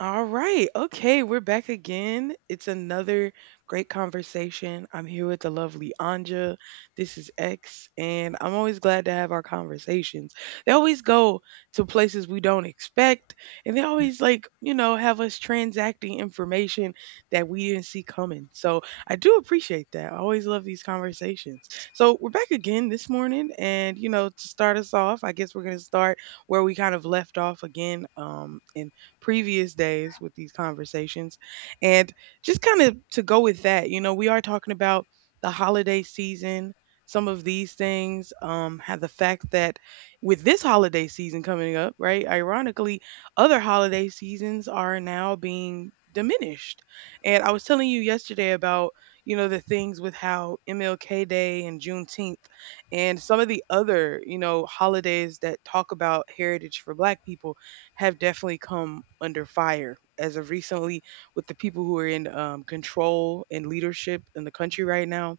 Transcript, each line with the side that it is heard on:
right: All right. Okay. We're back again. It's another great conversation. I'm here with the lovely Anja. This is X, and I'm always glad to have our conversations. They always go to places we don't expect, and they always, like, have us transacting information that we didn't see coming. So I do appreciate that. I always love these conversations. So we're back again this morning, and, you know, to start us off, I guess we're going to start where we kind of left off again in previous days with these conversations. And just kind of to go with that, you know, we are talking about the holiday season, some of these things, have the fact that with this holiday season coming up, right? Ironically, other holiday seasons are now being diminished. And I was telling you yesterday about, you know, the things with how MLK Day and Juneteenth and some of the other, you know, holidays that talk about heritage for Black people have definitely come under fire as of recently with the people who are in control and leadership in the country right now.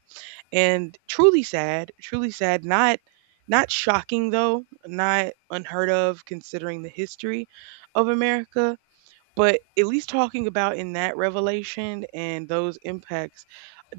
right: And truly sad, truly sad. Not shocking though, not unheard of considering the history of America. But at least talking about in that revelation and those impacts,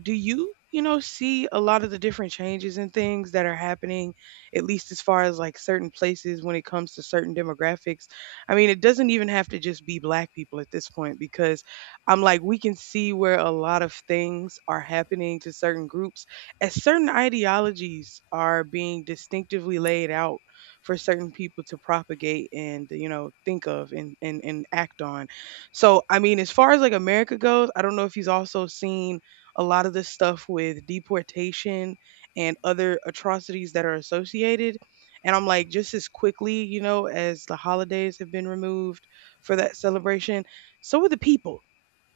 right: do you, you know, see a lot of the different changes and things that are happening, at least as far as like certain places when it comes to certain demographics? I mean, it doesn't even have to just be black people at this point because I'm like, we can see where a lot of things are happening to certain groups as certain ideologies are being distinctively laid out for certain people to propagate and, you know, think of and act on. So, I mean, as far as like America goes, I don't know if he's also seen a lot of the stuff with deportation and other atrocities that are associated. And I'm like, just as quickly, you know, as the holidays have been removed for that celebration, so are the people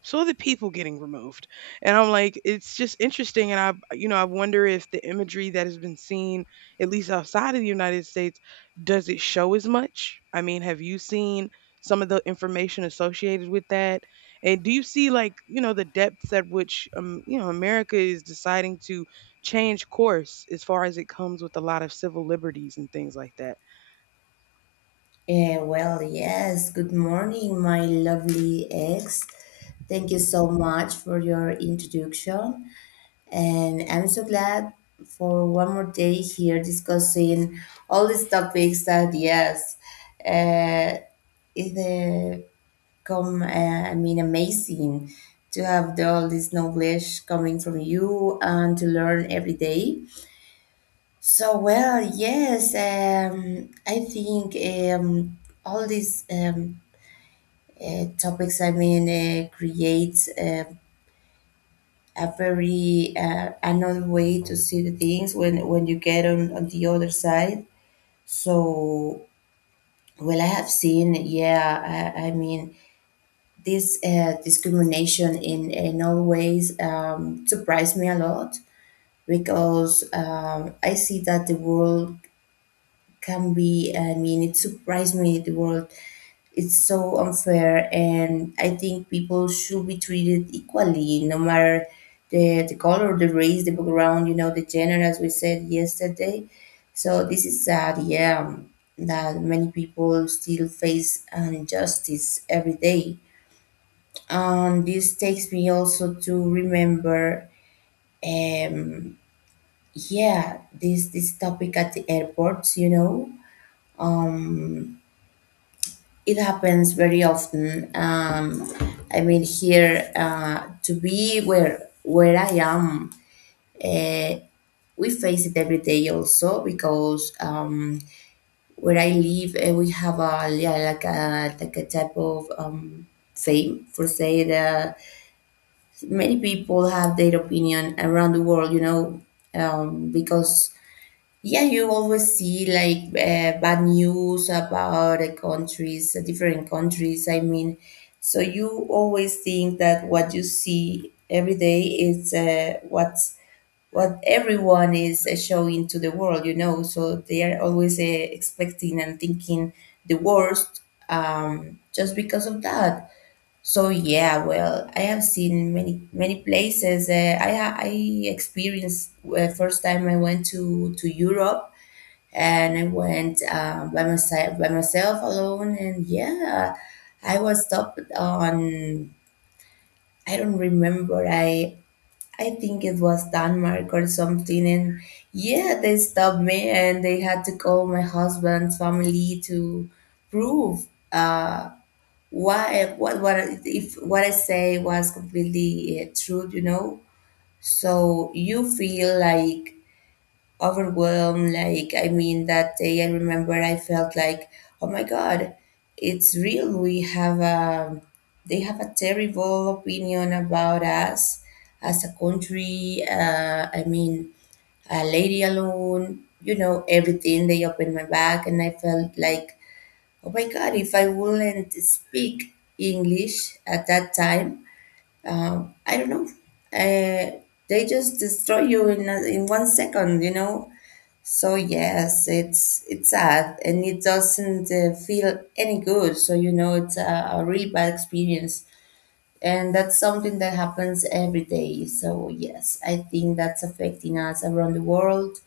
right: so are the people getting removed. And I'm like, it's just interesting. And I, you know, I wonder if the imagery that has been seen at least outside of the United States, does it show as much? I mean, have you seen some of the information associated with that? And do you see, like, you know, the depths at which you know, America is deciding to change course as far as it comes with a lot of civil liberties and things like that?
left: Well, yes. Good morning, my lovely ex. Thank you so much for your introduction. And I'm so glad for one more day here discussing all these topics that, yes, uh, it uh, come, uh, I mean, amazing to have all this knowledge coming from you and to learn every day. So, well, yes, I think all these topics, I mean, creates a very another way to see the things when you get on the other side. So, well, I have seen, yeah, I mean, this discrimination in all ways surprised me a lot because I see that the world can be, I mean, it surprised me the world, it's so unfair, and I think people should be treated equally no matter the color, the race, the background, you know, the gender, as we said yesterday. So this is sad, yeah, that many people still face an injustice every day. And this takes me also to remember um yeah this topic at the airports, you know. It happens very often. I mean, here, to be where I am, we face it every day also because where I live, we have a, yeah, like a, like a type of fame for say that many people have their opinion around the world, you know, because yeah, you always see like bad news about the countries, different countries. I mean, so you always think that what you see every day is what everyone is showing to the world. You know, so they are always expecting and thinking the worst, just because of that. So yeah, well, I have seen many many places. I experienced, first time I went to Europe, and I went by myself, alone, and yeah, I was stopped on, I don't remember, I think it was Denmark or something, and yeah, they stopped me and they had to call my husband's family to prove, uh why, what if what I say was completely true, you know. So you feel like overwhelmed. Like, I mean, that day I remember I felt like, oh my God, it's real. They have a terrible opinion about us as a country. I mean, a lady alone, you know, everything. They opened my back and I felt like, oh my God, if I wouldn't speak English at that time, I don't know. Uh, they just destroy you in a, in one second, you know. So yes, it's sad and it doesn't feel any good. So you know it's a really bad experience, and that's something that happens every day. So yes, I think that's affecting us around the world.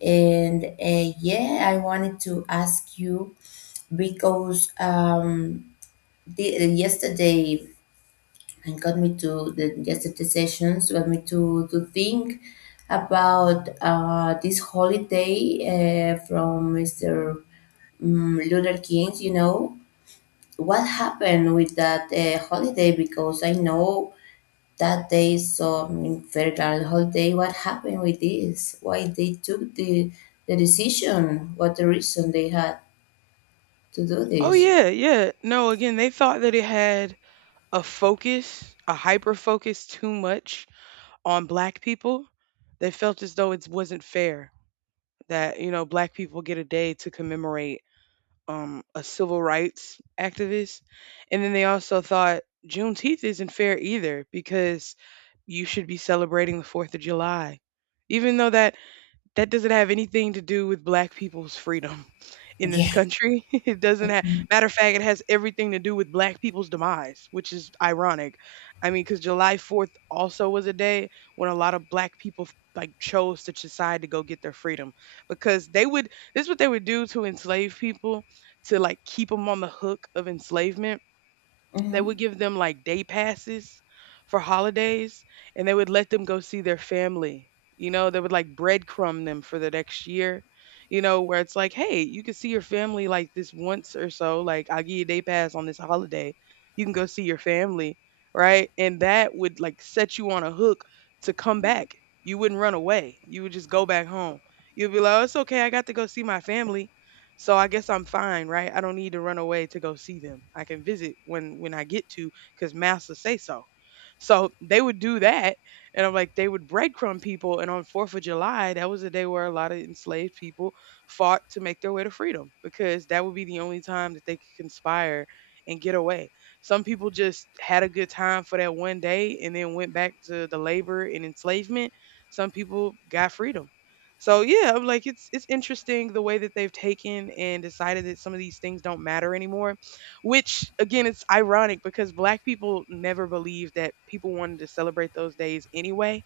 left: And yeah, I wanted to ask you because yesterday, and got me to the yesterday sessions got me to think about this holiday from Mr. Luther King. You know what happened with that holiday, because I know that day is so federal holiday. What happened with this? Why they took the decision? What the reason they had to do
right: Oh,
left: this?
right: yeah, yeah, no, again, they thought that it had a focus, a hyper focus too much on black people, they felt as though it wasn't fair that, you know, black people get a day to commemorate a civil rights activist. And then they also thought Juneteenth isn't fair either because you should be celebrating the 4th of July, even though that doesn't have anything to do with black people's freedom in this
left: Yeah.
right: country. It doesn't have, matter of fact, it has everything to do with black people's demise, which is ironic. I mean, because July 4th also was a day when a lot of black people like chose to decide to go get their freedom because this is what they would do to enslave people, to like keep them on the hook of enslavement. They
left: Hmm.
right: would give them like day passes for holidays, and they would let them go see their family. You know, they would like breadcrumb them for the next year, you know, where it's like, hey, you can see your family like this once or so. Like, I'll give you a day pass on this holiday. You can go see your family, right? And that would like set you on a hook to come back. You wouldn't run away. You would just go back home. You'd be like, oh, it's okay. I got to go see my family. So I guess I'm fine, right? I don't need to run away to go see them. I can visit when I get to because master say so. So they would do that, and I'm like, they would breadcrumb people. And on 4th of July, that was a day where a lot of enslaved people fought to make their way to freedom because that would be the only time that they could conspire and get away. Some people just had a good time for that one day and then went back to the labor and enslavement. Some people got freedom. So yeah, I'm like, it's interesting the way that they've taken and decided that some of these things don't matter anymore, which again, it's ironic because black people never believed that people wanted to celebrate those days anyway.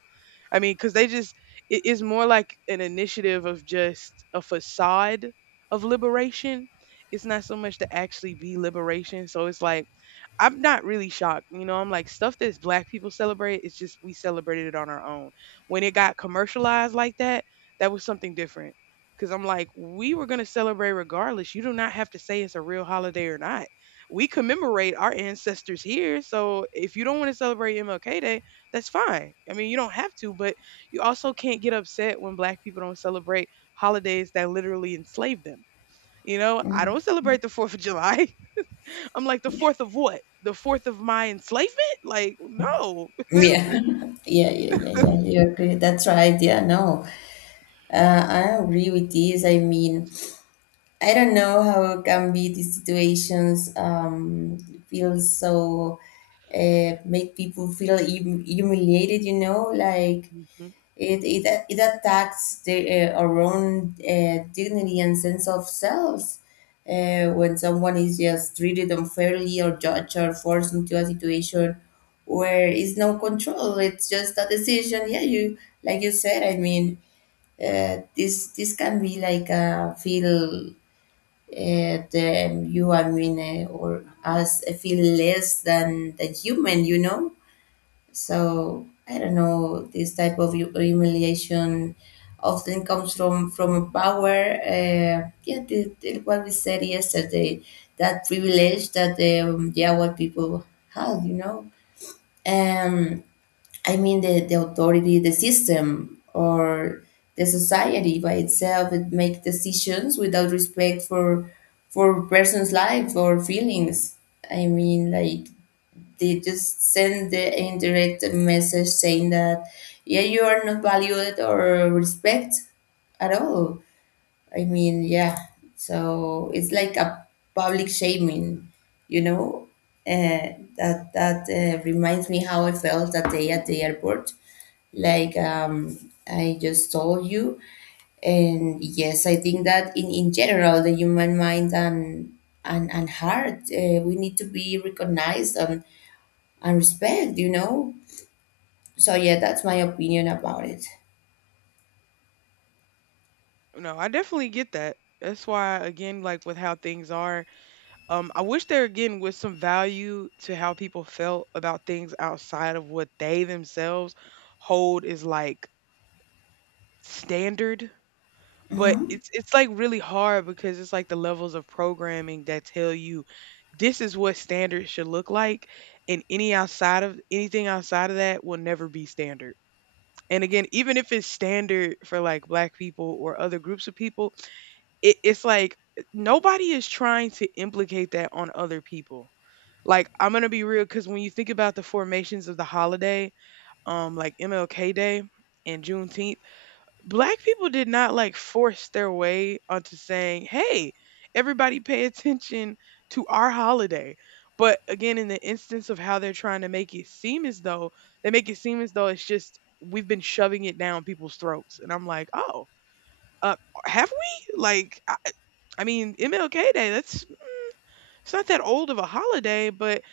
right: I mean, because they just, it is more like an initiative of just a facade of liberation. It's not so much to actually be liberation. So it's like, I'm not really shocked. You know, I'm like, stuff that's black people celebrate, it's just we celebrated it on our own. When it got commercialized like that, that was something different. Cause I'm like, we were gonna celebrate regardless. You do not have to say it's a real holiday or not. We commemorate our ancestors here. So if you don't want to celebrate MLK Day, that's fine. I mean, you don't have to, but you also can't get upset when black people don't celebrate holidays that literally enslave them. You know, I don't celebrate the 4th of July. I'm like, the 4th of what? The 4th of my enslavement? Like, no. This-
left: Yeah. yeah, yeah, yeah, yeah. You agree? That's right. Yeah, no. I agree with this. I mean, I don't know how can be these situations, feel so, make people feel humiliated. You know, like
right: Mhm.
left: it attacks the, our own dignity and sense of selves, when someone is just treated unfairly or judged or forced into a situation where is no control. It's just a decision. Yeah, you like you said. I mean, this can be like a feel, the you I mean, or us feel less than the human, you know. So I don't know this type of humiliation often comes from a power, yeah, the, what we said yesterday, that privilege that the Awad people have, you know. um I mean the authority, the system, or the society by itself it make decisions without respect for person's life or feelings. I mean, like, they just send the indirect message saying that yeah, you are not valued or respect at all. I mean, yeah. So it's like a public shaming, you know. That reminds me how I felt that day at the airport. Like, I just told you, and yes, I think that in general, the human mind and and heart, we need to be recognized and respect, you know. So yeah, that's my opinion about it.
right: No, I definitely get that. That's why, again, like with how things are, I wish there again was some value to how people felt about things outside of what they themselves hold is like standard. But
left: Hmm.
right: it's like really hard because it's like the levels of programming that tell you this is what standards should look like, and anything outside of that will never be standard. And again, even if it's standard for like black people or other groups of people, it's like nobody is trying to implicate that on other people. Like, I'm gonna be real because when you think about the formations of the holiday, like MLK Day and Juneteenth, black people did not like force their way onto saying, "Hey, everybody pay attention to our holiday." But again, in the instance of how they're trying to make it seem as though, it's just we've been shoving it down people's throats, and I'm like, "Oh, uh, have we?" Like, I mean, MLK Day. That's, it's not that old of a holiday, but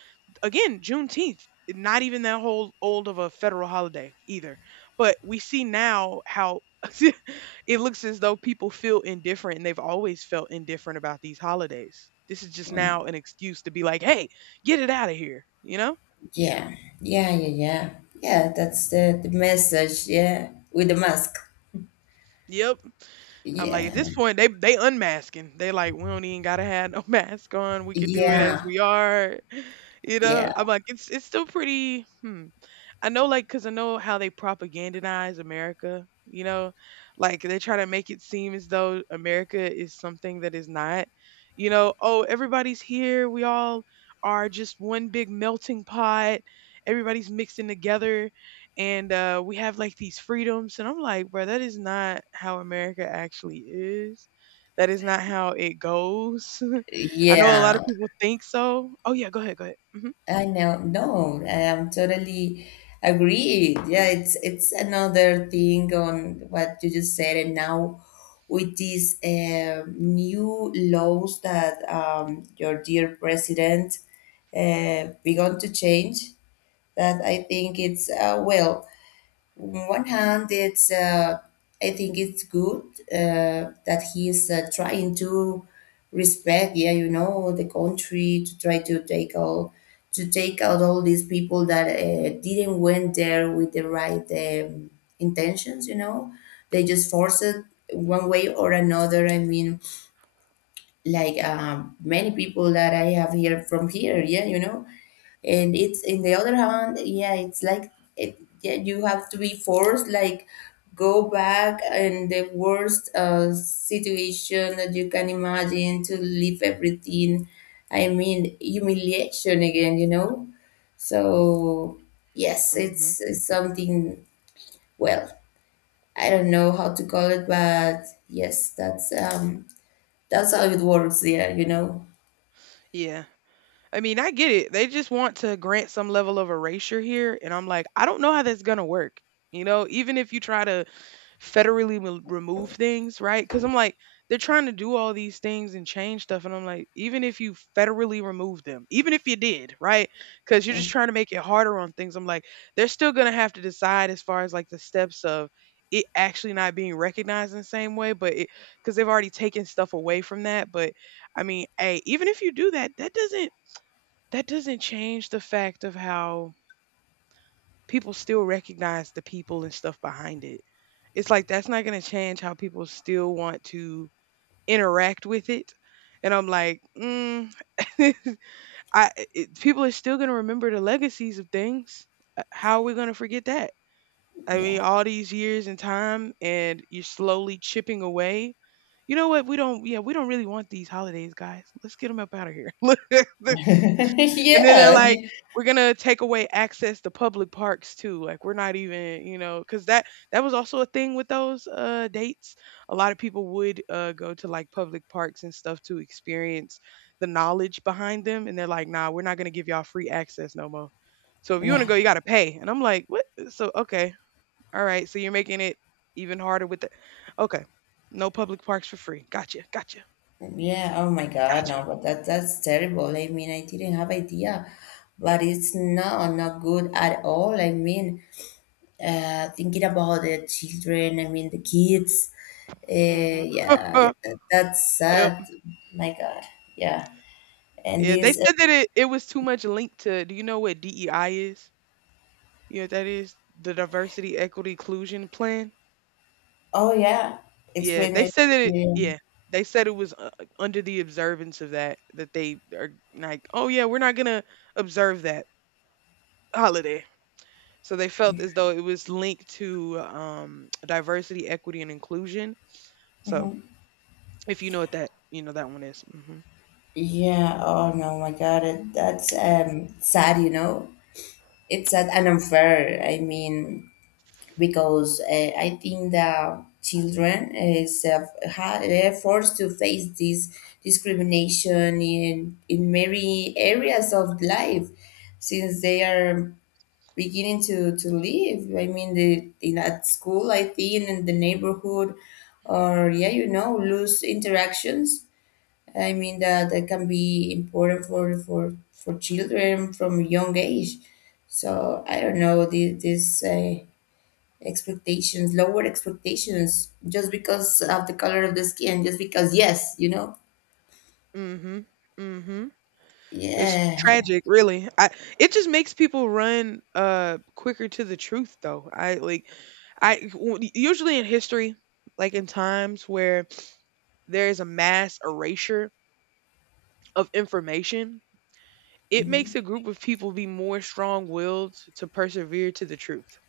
right: again, Juneteenth, not even that whole old of a federal holiday either. But we see now how it looks as though people feel indifferent and they've always felt indifferent about these holidays. This is just now an excuse to be like, hey, get it out of here, you know?
left: Yeah, yeah, yeah, yeah. Yeah, that's the message, yeah, with the mask.
right: Yep. I'm like, at
left: Yeah,
right: this point, they unmasking. They like, we don't even gotta have no mask on. We could do it as
left: yeah,
right: we are. You know,
left: yeah,
right: I'm like, it's still pretty. Hmm. I know, like, because I know how they propagandize America, you know, like they try to make it seem as though America is something that is not, you know, oh, everybody's here. We all are just one big melting pot. Everybody's mixing together, and we have like these freedoms. And I'm like, bro, that is not how America actually is. That is not how it goes. I know a lot
left: yeah.
right: of people think so. Oh, yeah, go ahead. Hmm.
left: I know. No, I am totally agreed. Yeah, it's another thing on what you just said, and now with these new laws that your dear president begun to change, that I think it's well. On one hand, it's I think it's good that he is trying to respect, yeah, you know, the country to try to take all to take out all these people that didn't went there with the right intentions. You know, they just forced it one way or another. I mean, like, many people that I have here from here, yeah, you know. And it's in the other hand, yeah, it's like it, yeah, you have to be forced like go back in the worst situation that you can imagine to leave everything. I mean, humiliation again, you know. So yes,
right: Hmm.
left: it's something, well, I don't know how to call it, but yes, that's how it works there, you know.
right: Yeah. I mean, I get it. They just want to grant some level of erasure here. And I'm like, I don't know how that's going to work. You know, even if you try to federally remove things, right? Because I'm like, they're trying to do all these things and change stuff. And I'm like, even if you federally remove them, even if you did, right? Because you're just trying to make it harder on things. I'm like, they're still going to have to decide as far as like the steps of it actually not being recognized in the same way, but it, because they've already taken stuff away from that. But I mean, hey, even if you do that, that doesn't change the fact of how people still recognize the people and stuff behind it. It's like that's not going to change how people still want to interact with it. And I'm like, mm, people are still going to remember the legacies of things. How are we going to forget that? I mean,
left: Yeah.
right: all these years and time, and you're slowly chipping away. You know what? We don't. Yeah, we don't really want these holidays, guys. Let's get them up out of here. And then they're like, "We're gonna take away access to public parks too. Like we're not even, because that was also a thing with those dates. A lot of people would go to like public parks and stuff to experience the knowledge behind them, and they're like, "Nah, we're not gonna give y'all free access no more. So if you wanna
left: yeah.
right: go, you gotta pay." And I'm like, "What? So okay, all right. So you're making it even harder with the okay, no public parks for free. Gotcha, gotcha,
left: Yeah, oh my God,
right: gotcha.
left: no, but that that's terrible. I mean, I didn't have idea, but it's not not good at all. I mean, thinking about the children, I mean the kids.
right: Mm-hmm.
left: Yeah, that's sad. My God, yeah. And
right: Yeah, they
left: this,
right: said that it was too much linked to, do you know what DEI is? You know what that is? The Diversity, Equity, Inclusion Plan.
left: oh yeah,
right: Yeah,
left: explain
right: they
left: me.
right: said that it,
left: Yeah.
right: yeah, they said it was under the observance of that, that they are like, oh yeah, we're not gonna observe that holiday. So they felt as though it was linked to diversity, equity, and inclusion. So
left: Mhm.
right: if you know what that, you know that one is. Mm-hmm.
left: Yeah, oh no, my God, that's sad, you know. It's sad and unfair. I mean, because I think that children is they're forced to face this discrimination in many areas of life since they are beginning to live. I mean, the, in at school, I think in the neighborhood, or yeah, you know, loose interactions. I mean, that that can be important for children from young age. So I don't know this. Lower expectations, just because of the color of the skin, just because, yes, you know?
right: Mm-hmm. Mm-hmm. It's
left: Yeah.
right: tragic, really. I It just makes people run quicker to the truth though. I like I w- Usually in history, like in times where there is a mass erasure of information, it makes
left: Hmm.
right: a group of people be more strong-willed to persevere to the truth.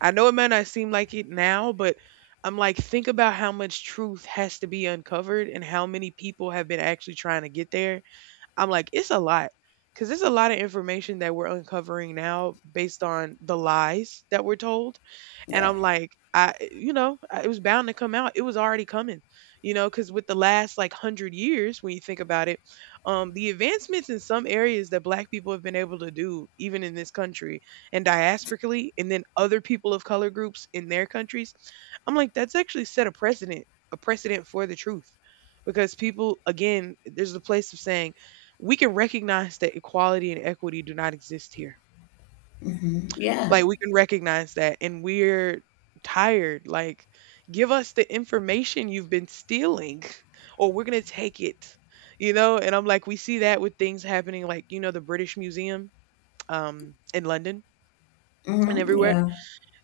right: I know it might not seem like it now, but I'm like, think about how much truth has to be uncovered and how many people have been actually trying to get there. I'm like, it's a lot because it's a lot of information that we're uncovering now based on the lies that we're told. And
left: Yeah.
right: I'm like, it was bound to come out. It was already coming, you know, because with the last like hundred years, when you think about it, the advancements in some areas that Black people have been able to do, even in this country and diasporically, and then other people of color groups in their countries. I'm like, that's actually set a precedent for the truth. Because people, again, there's a place of saying, we can recognize that equality and equity do not exist here.
left: Yeah.
right: Like, we can recognize that, and we're tired. Like, give us the information you've been stealing, or we're going to take it, you know? And I'm like, we see that with things happening, like, you know, the British Museum in London and
left: Hmm.
right: everywhere.
left: Yeah.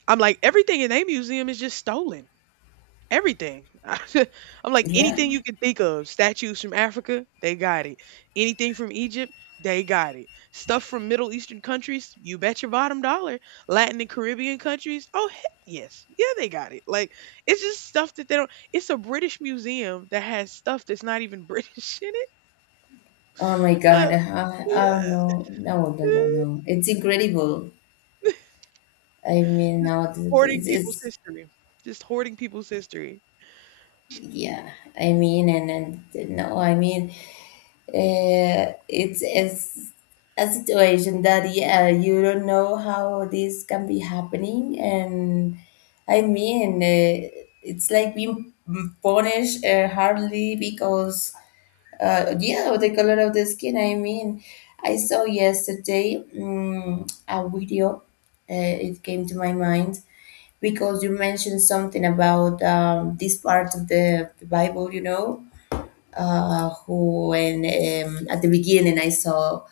right: I'm like, everything in their museum is just stolen. Everything. I'm like,
left: Yeah.
right: anything you can think of. Statues from Africa, they got it. Anything from Egypt, they got it. Stuff from Middle Eastern countries, you bet your bottom dollar. Latin and Caribbean countries, oh heck yes, yeah, they got it. Like, it's just stuff that they don't. It's a British museum that has stuff that's not even British in it.
left: Oh my God.
right: Uh,
left: I,
right: yeah,
left: oh no. No, no, no,
right: uh,
left: no. It's incredible. I mean,
right: just
left: no,
right: hoarding people's
left: it's
right: history. Just hoarding people's history.
left: yeah. I mean, and no, I mean, it's as a situation that yeah, you don't know how this can be happening, and I mean, it's like being punished hardly because yeah, with the color of the skin. I mean, I saw yesterday a video. It came to my mind because you mentioned something about this part of the Bible, you know, who when at the beginning I saw,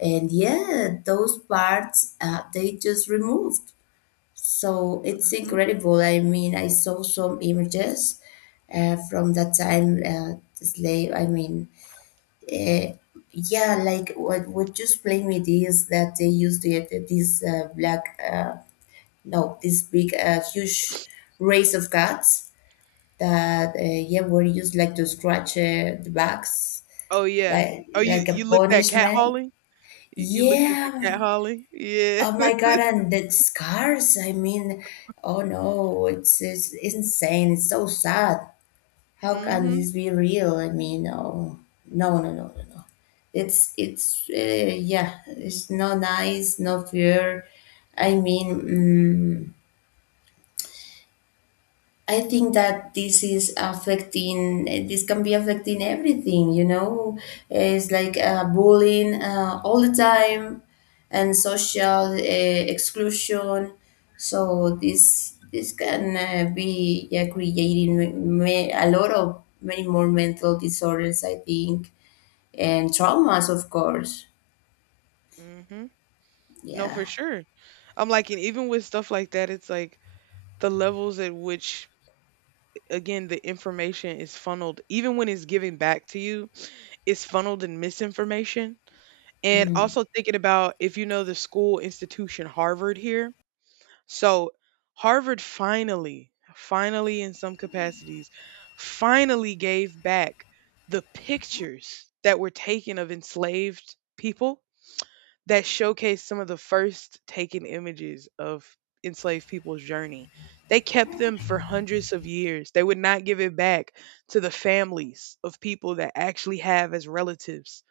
left: and yeah, those parts they just removed. So it's
right: hmm
left: incredible. I mean, I saw some images from that time. Slave. I mean, uh, yeah, like what just played me this that they used to get this black no this big huge race of cats that yeah, were used like to scratch the backs
right: Oh yeah. Oh,
left: like a
right: you looked at cat.
left: punishment.
right: Y You looked into Cat
left: Yeah.
right: Holly? Yeah.
left: Oh my God! And the scars. I mean, oh no, it's insane. It's so sad. How can
right: Mhm,
left: this be real? I mean, oh no, no, no, no, no. It's yeah. It's no nice, no fear. I mean. Mm, I think that this is affecting, this can be affecting everything, you know? It's like bullying all the time and social exclusion. So this can be, yeah, creating a lot of many more mental disorders, I think, and traumas, of course.
right: mhm. No,
left: Yeah.
right: for sure. I'm like, and even with stuff like that, it's like the levels at which, again, the information is funneled, even when it's given back to you, it's funneled in misinformation, and
left: Mm.
right: also thinking about if you know the school institution Harvard here. So, Harvard finally, finally in some capacities, finally gave back the pictures that were taken of enslaved people that showcased some of the first taken images of enslaved people's journey. They kept them for hundreds of years. They would not give it back to the families of people that actually have as relatives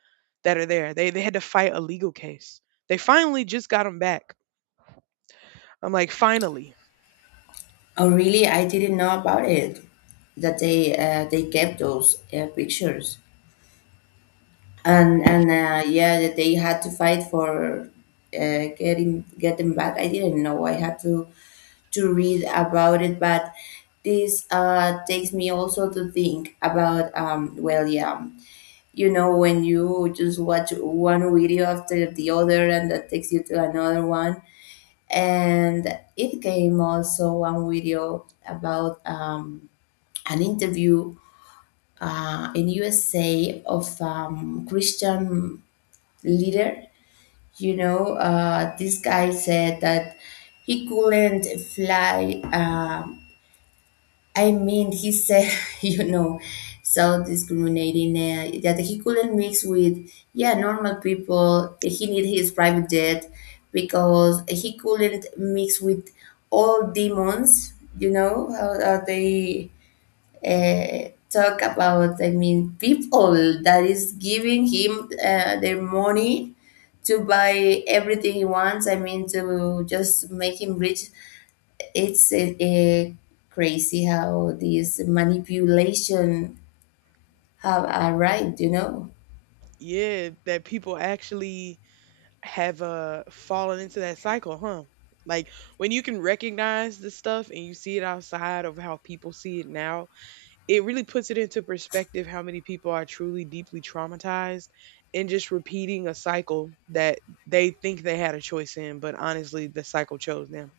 right: that are there. They had to fight a legal case. They finally just got them back. I'm like, finally.
left: Oh, really? I didn't know about it, that
right: Mm.
left: they kept those pictures, and yeah, that they had to fight for get them back. I didn't know. I had to read about it. But this takes me also to think about, well, yeah, you know, when you just watch one video after the other and that takes you to another one. And it came also one video about an interview in USA of Christian leader. You know, this guy said that he couldn't fly. I mean, he said, you know, so discriminating that he couldn't mix with, yeah, normal people. That He need his private jet because he couldn't mix with all demons. You know how are they? Talk about, I mean, people that is giving him their money to buy everything he wants, I mean, to just make him rich. It's crazy how this manipulation have arrived, you know.
right: Yeah, that people actually have fallen into that cycle, huh? Like, when you can recognize this stuff and you see it outside of how people see it now, it really puts it into perspective how many people are truly deeply traumatized and just repeating a cycle that they think they had a choice in, but honestly, the cycle chose them.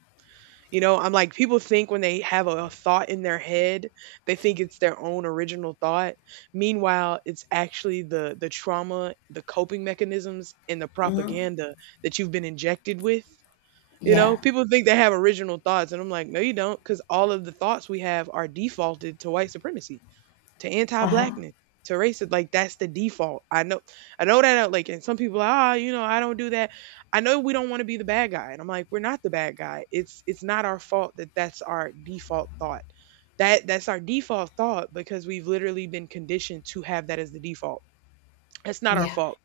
right: You know, I'm like, people think when they have a thought in their head, they think it's their own original thought. Meanwhile, it's actually the trauma, the coping mechanisms, and the
left: Mm-hmm.
right: propaganda that you've been injected with. You know,
left: Yeah.
right: people think they have original thoughts, and I'm like, no, you don't, because all of the thoughts we have are defaulted to white supremacy, to
left: Uh-huh.
right: anti-blackness, to racism. Like, that's the default. I know, I know that, like. And some people, ah, you know, I don't do that. I know we don't want to be the bad guy, and I'm like, we're not the bad guy. It's not our fault that that's our default thought, that that's our default thought, because we've literally been conditioned to have that as the default. That's not our
left: Yeah.
right: fault.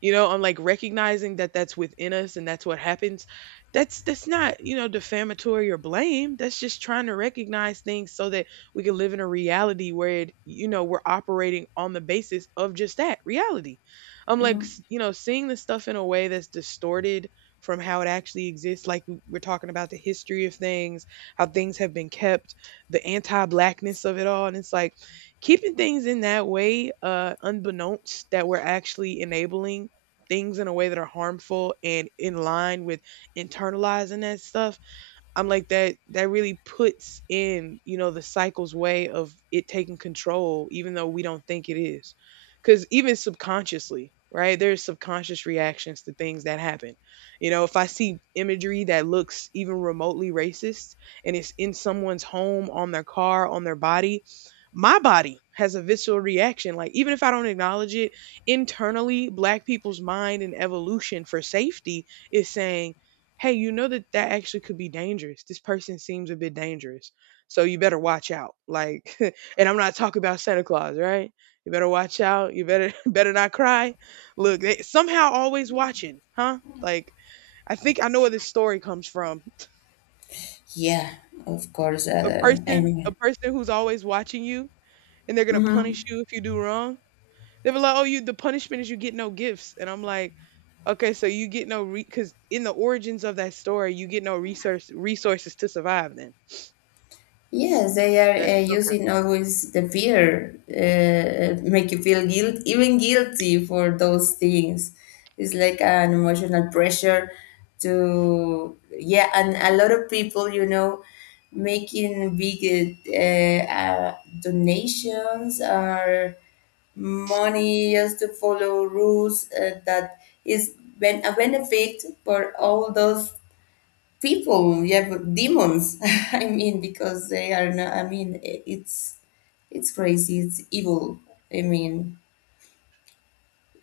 right: You know, I'm like, recognizing that that's within us and that's what happens. That's not, you know, defamatory or blame. That's just trying to recognize things so that we can live in a reality where it, you know, we're operating on the basis of just that reality.
left: Hmm.
right: You know, seeing this stuff in a way that's distorted from how it actually exists. Like, we're talking about the history of things, how things have been kept, the anti-blackness of it all, and it's like keeping things in that way, unbeknownst that we're actually enabling things in a way that are harmful and in line with internalizing that stuff. I'm like, that really puts in, you know, the cycle's way of it taking control even though we don't think it is. Cuz even subconsciously, right? There's subconscious reactions to things that happen. You know, if I see imagery that looks even remotely racist and it's in someone's home, on their car, on their body, my body has a visceral reaction. Like, even if I don't acknowledge it, internally black people's mind and evolution for safety is saying, hey, you know, that that actually could be dangerous. This person seems a bit dangerous. So you better watch out. Like, and I'm not talking about Santa Claus, right? You better watch out. You better better not cry. Look, they somehow always watching, huh? Like, I think I know where this story comes from.
left: Yeah. Of course. I
right: A
left: mean,
right: person who's always watching you, and they're gonna punish you if you do wrong. They were like, "Oh, you the punishment is you get no gifts," and I'm like, "Okay, so you get no re because in the origins of that story, you get no resources to survive then."
left: yes, they
right: That
left: are
right: okay.
left: using always the fear, make you feel guilt, even guilty for those things. It's like an emotional pressure to, yeah, and a lot of people, you know, making big donations or money just to follow rules that is, a benefit for all those people you have demons. I mean, because they are not, I mean, it's crazy, it's evil, I mean.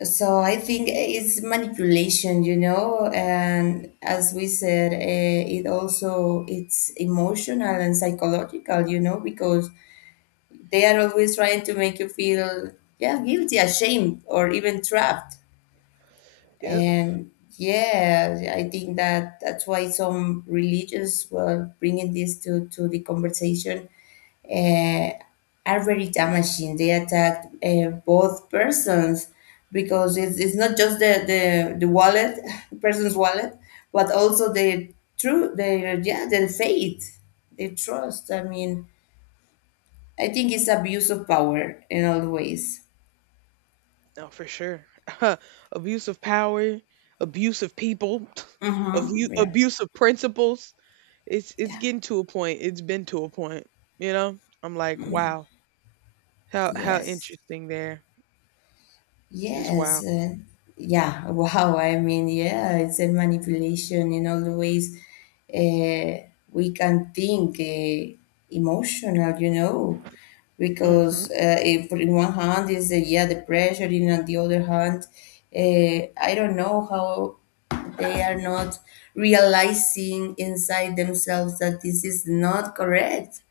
left: So I think it's manipulation, you know, and as we said, it also it's emotional and psychological, you know, because they are always trying to make you feel yeah, guilty, ashamed, or even trapped.
right: Yep.
left: And yeah, I think that that's why some religious were bringing this to the conversation uh, are very damaging. They attack both persons because it's not just the wallet, person's wallet, but also their true, their, yeah, their faith, their trust. I mean, I think it's abuse of power in all ways.
right: No, for sure. Abuse of power, abuse of people,
left: Mm-hmm. Yeah.
right: abuse of principles. It's
left: Yeah.
right: getting to a point. It's been to a point. You know, I'm like, wow, how
left: Yes.
right: interesting there. Just
left: Yes,
right: wow.
left: yeah, wow. I mean, yeah, it's a manipulation in all the ways uh, we can think, emotional, you know, because
right: Mhm.
left: if in one hand is the, yeah, the pressure, in on the other hand, I don't know how they are not realizing inside themselves that this is not correct.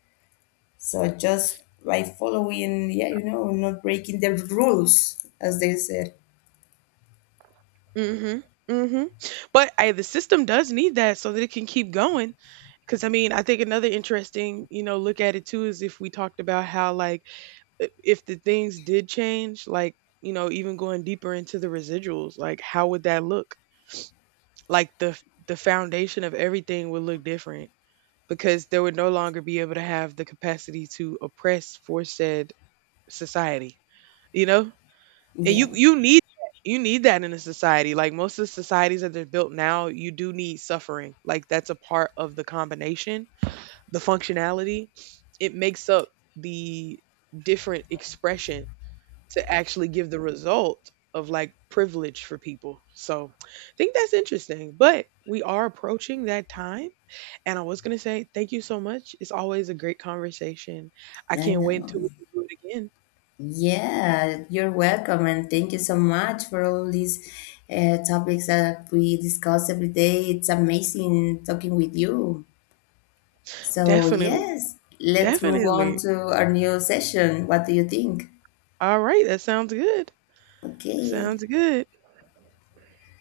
left: So just by following, yeah, you know, not breaking the rules, as they said.
right: Mhm. Mhm. But I, the system does need that so that it can keep going. Because I mean, I think another interesting, you know, look at it too is if we talked about how like, if the things did change, like, you know, even going deeper into the residuals, like how would that look? Like the the foundation of everything would look different because they would no longer be able to have the capacity to oppress for said society, you know? And
left: Yeah,
right: you need, you need that in a society. Like, most of the societies that they're built now, you do need suffering. Like that's a part of the combination, the functionality. It makes up the different expression to actually give the result of like privilege for people. So I think that's interesting. But we are approaching that time. And I was going to say, thank you so much. It's always a great conversation. I
left: I
right: can't wait
left: know.
right: until we can do it again.
left: Yeah, you're welcome, and thank you so much for all these topics that we discuss every day. It's amazing talking with you. So,
right: Definitely.
left: yes, let's move on
right: Definitely.
left: to our new session. What do you think?
right: All right. That sounds good.
left: Okay.
right: Sounds good.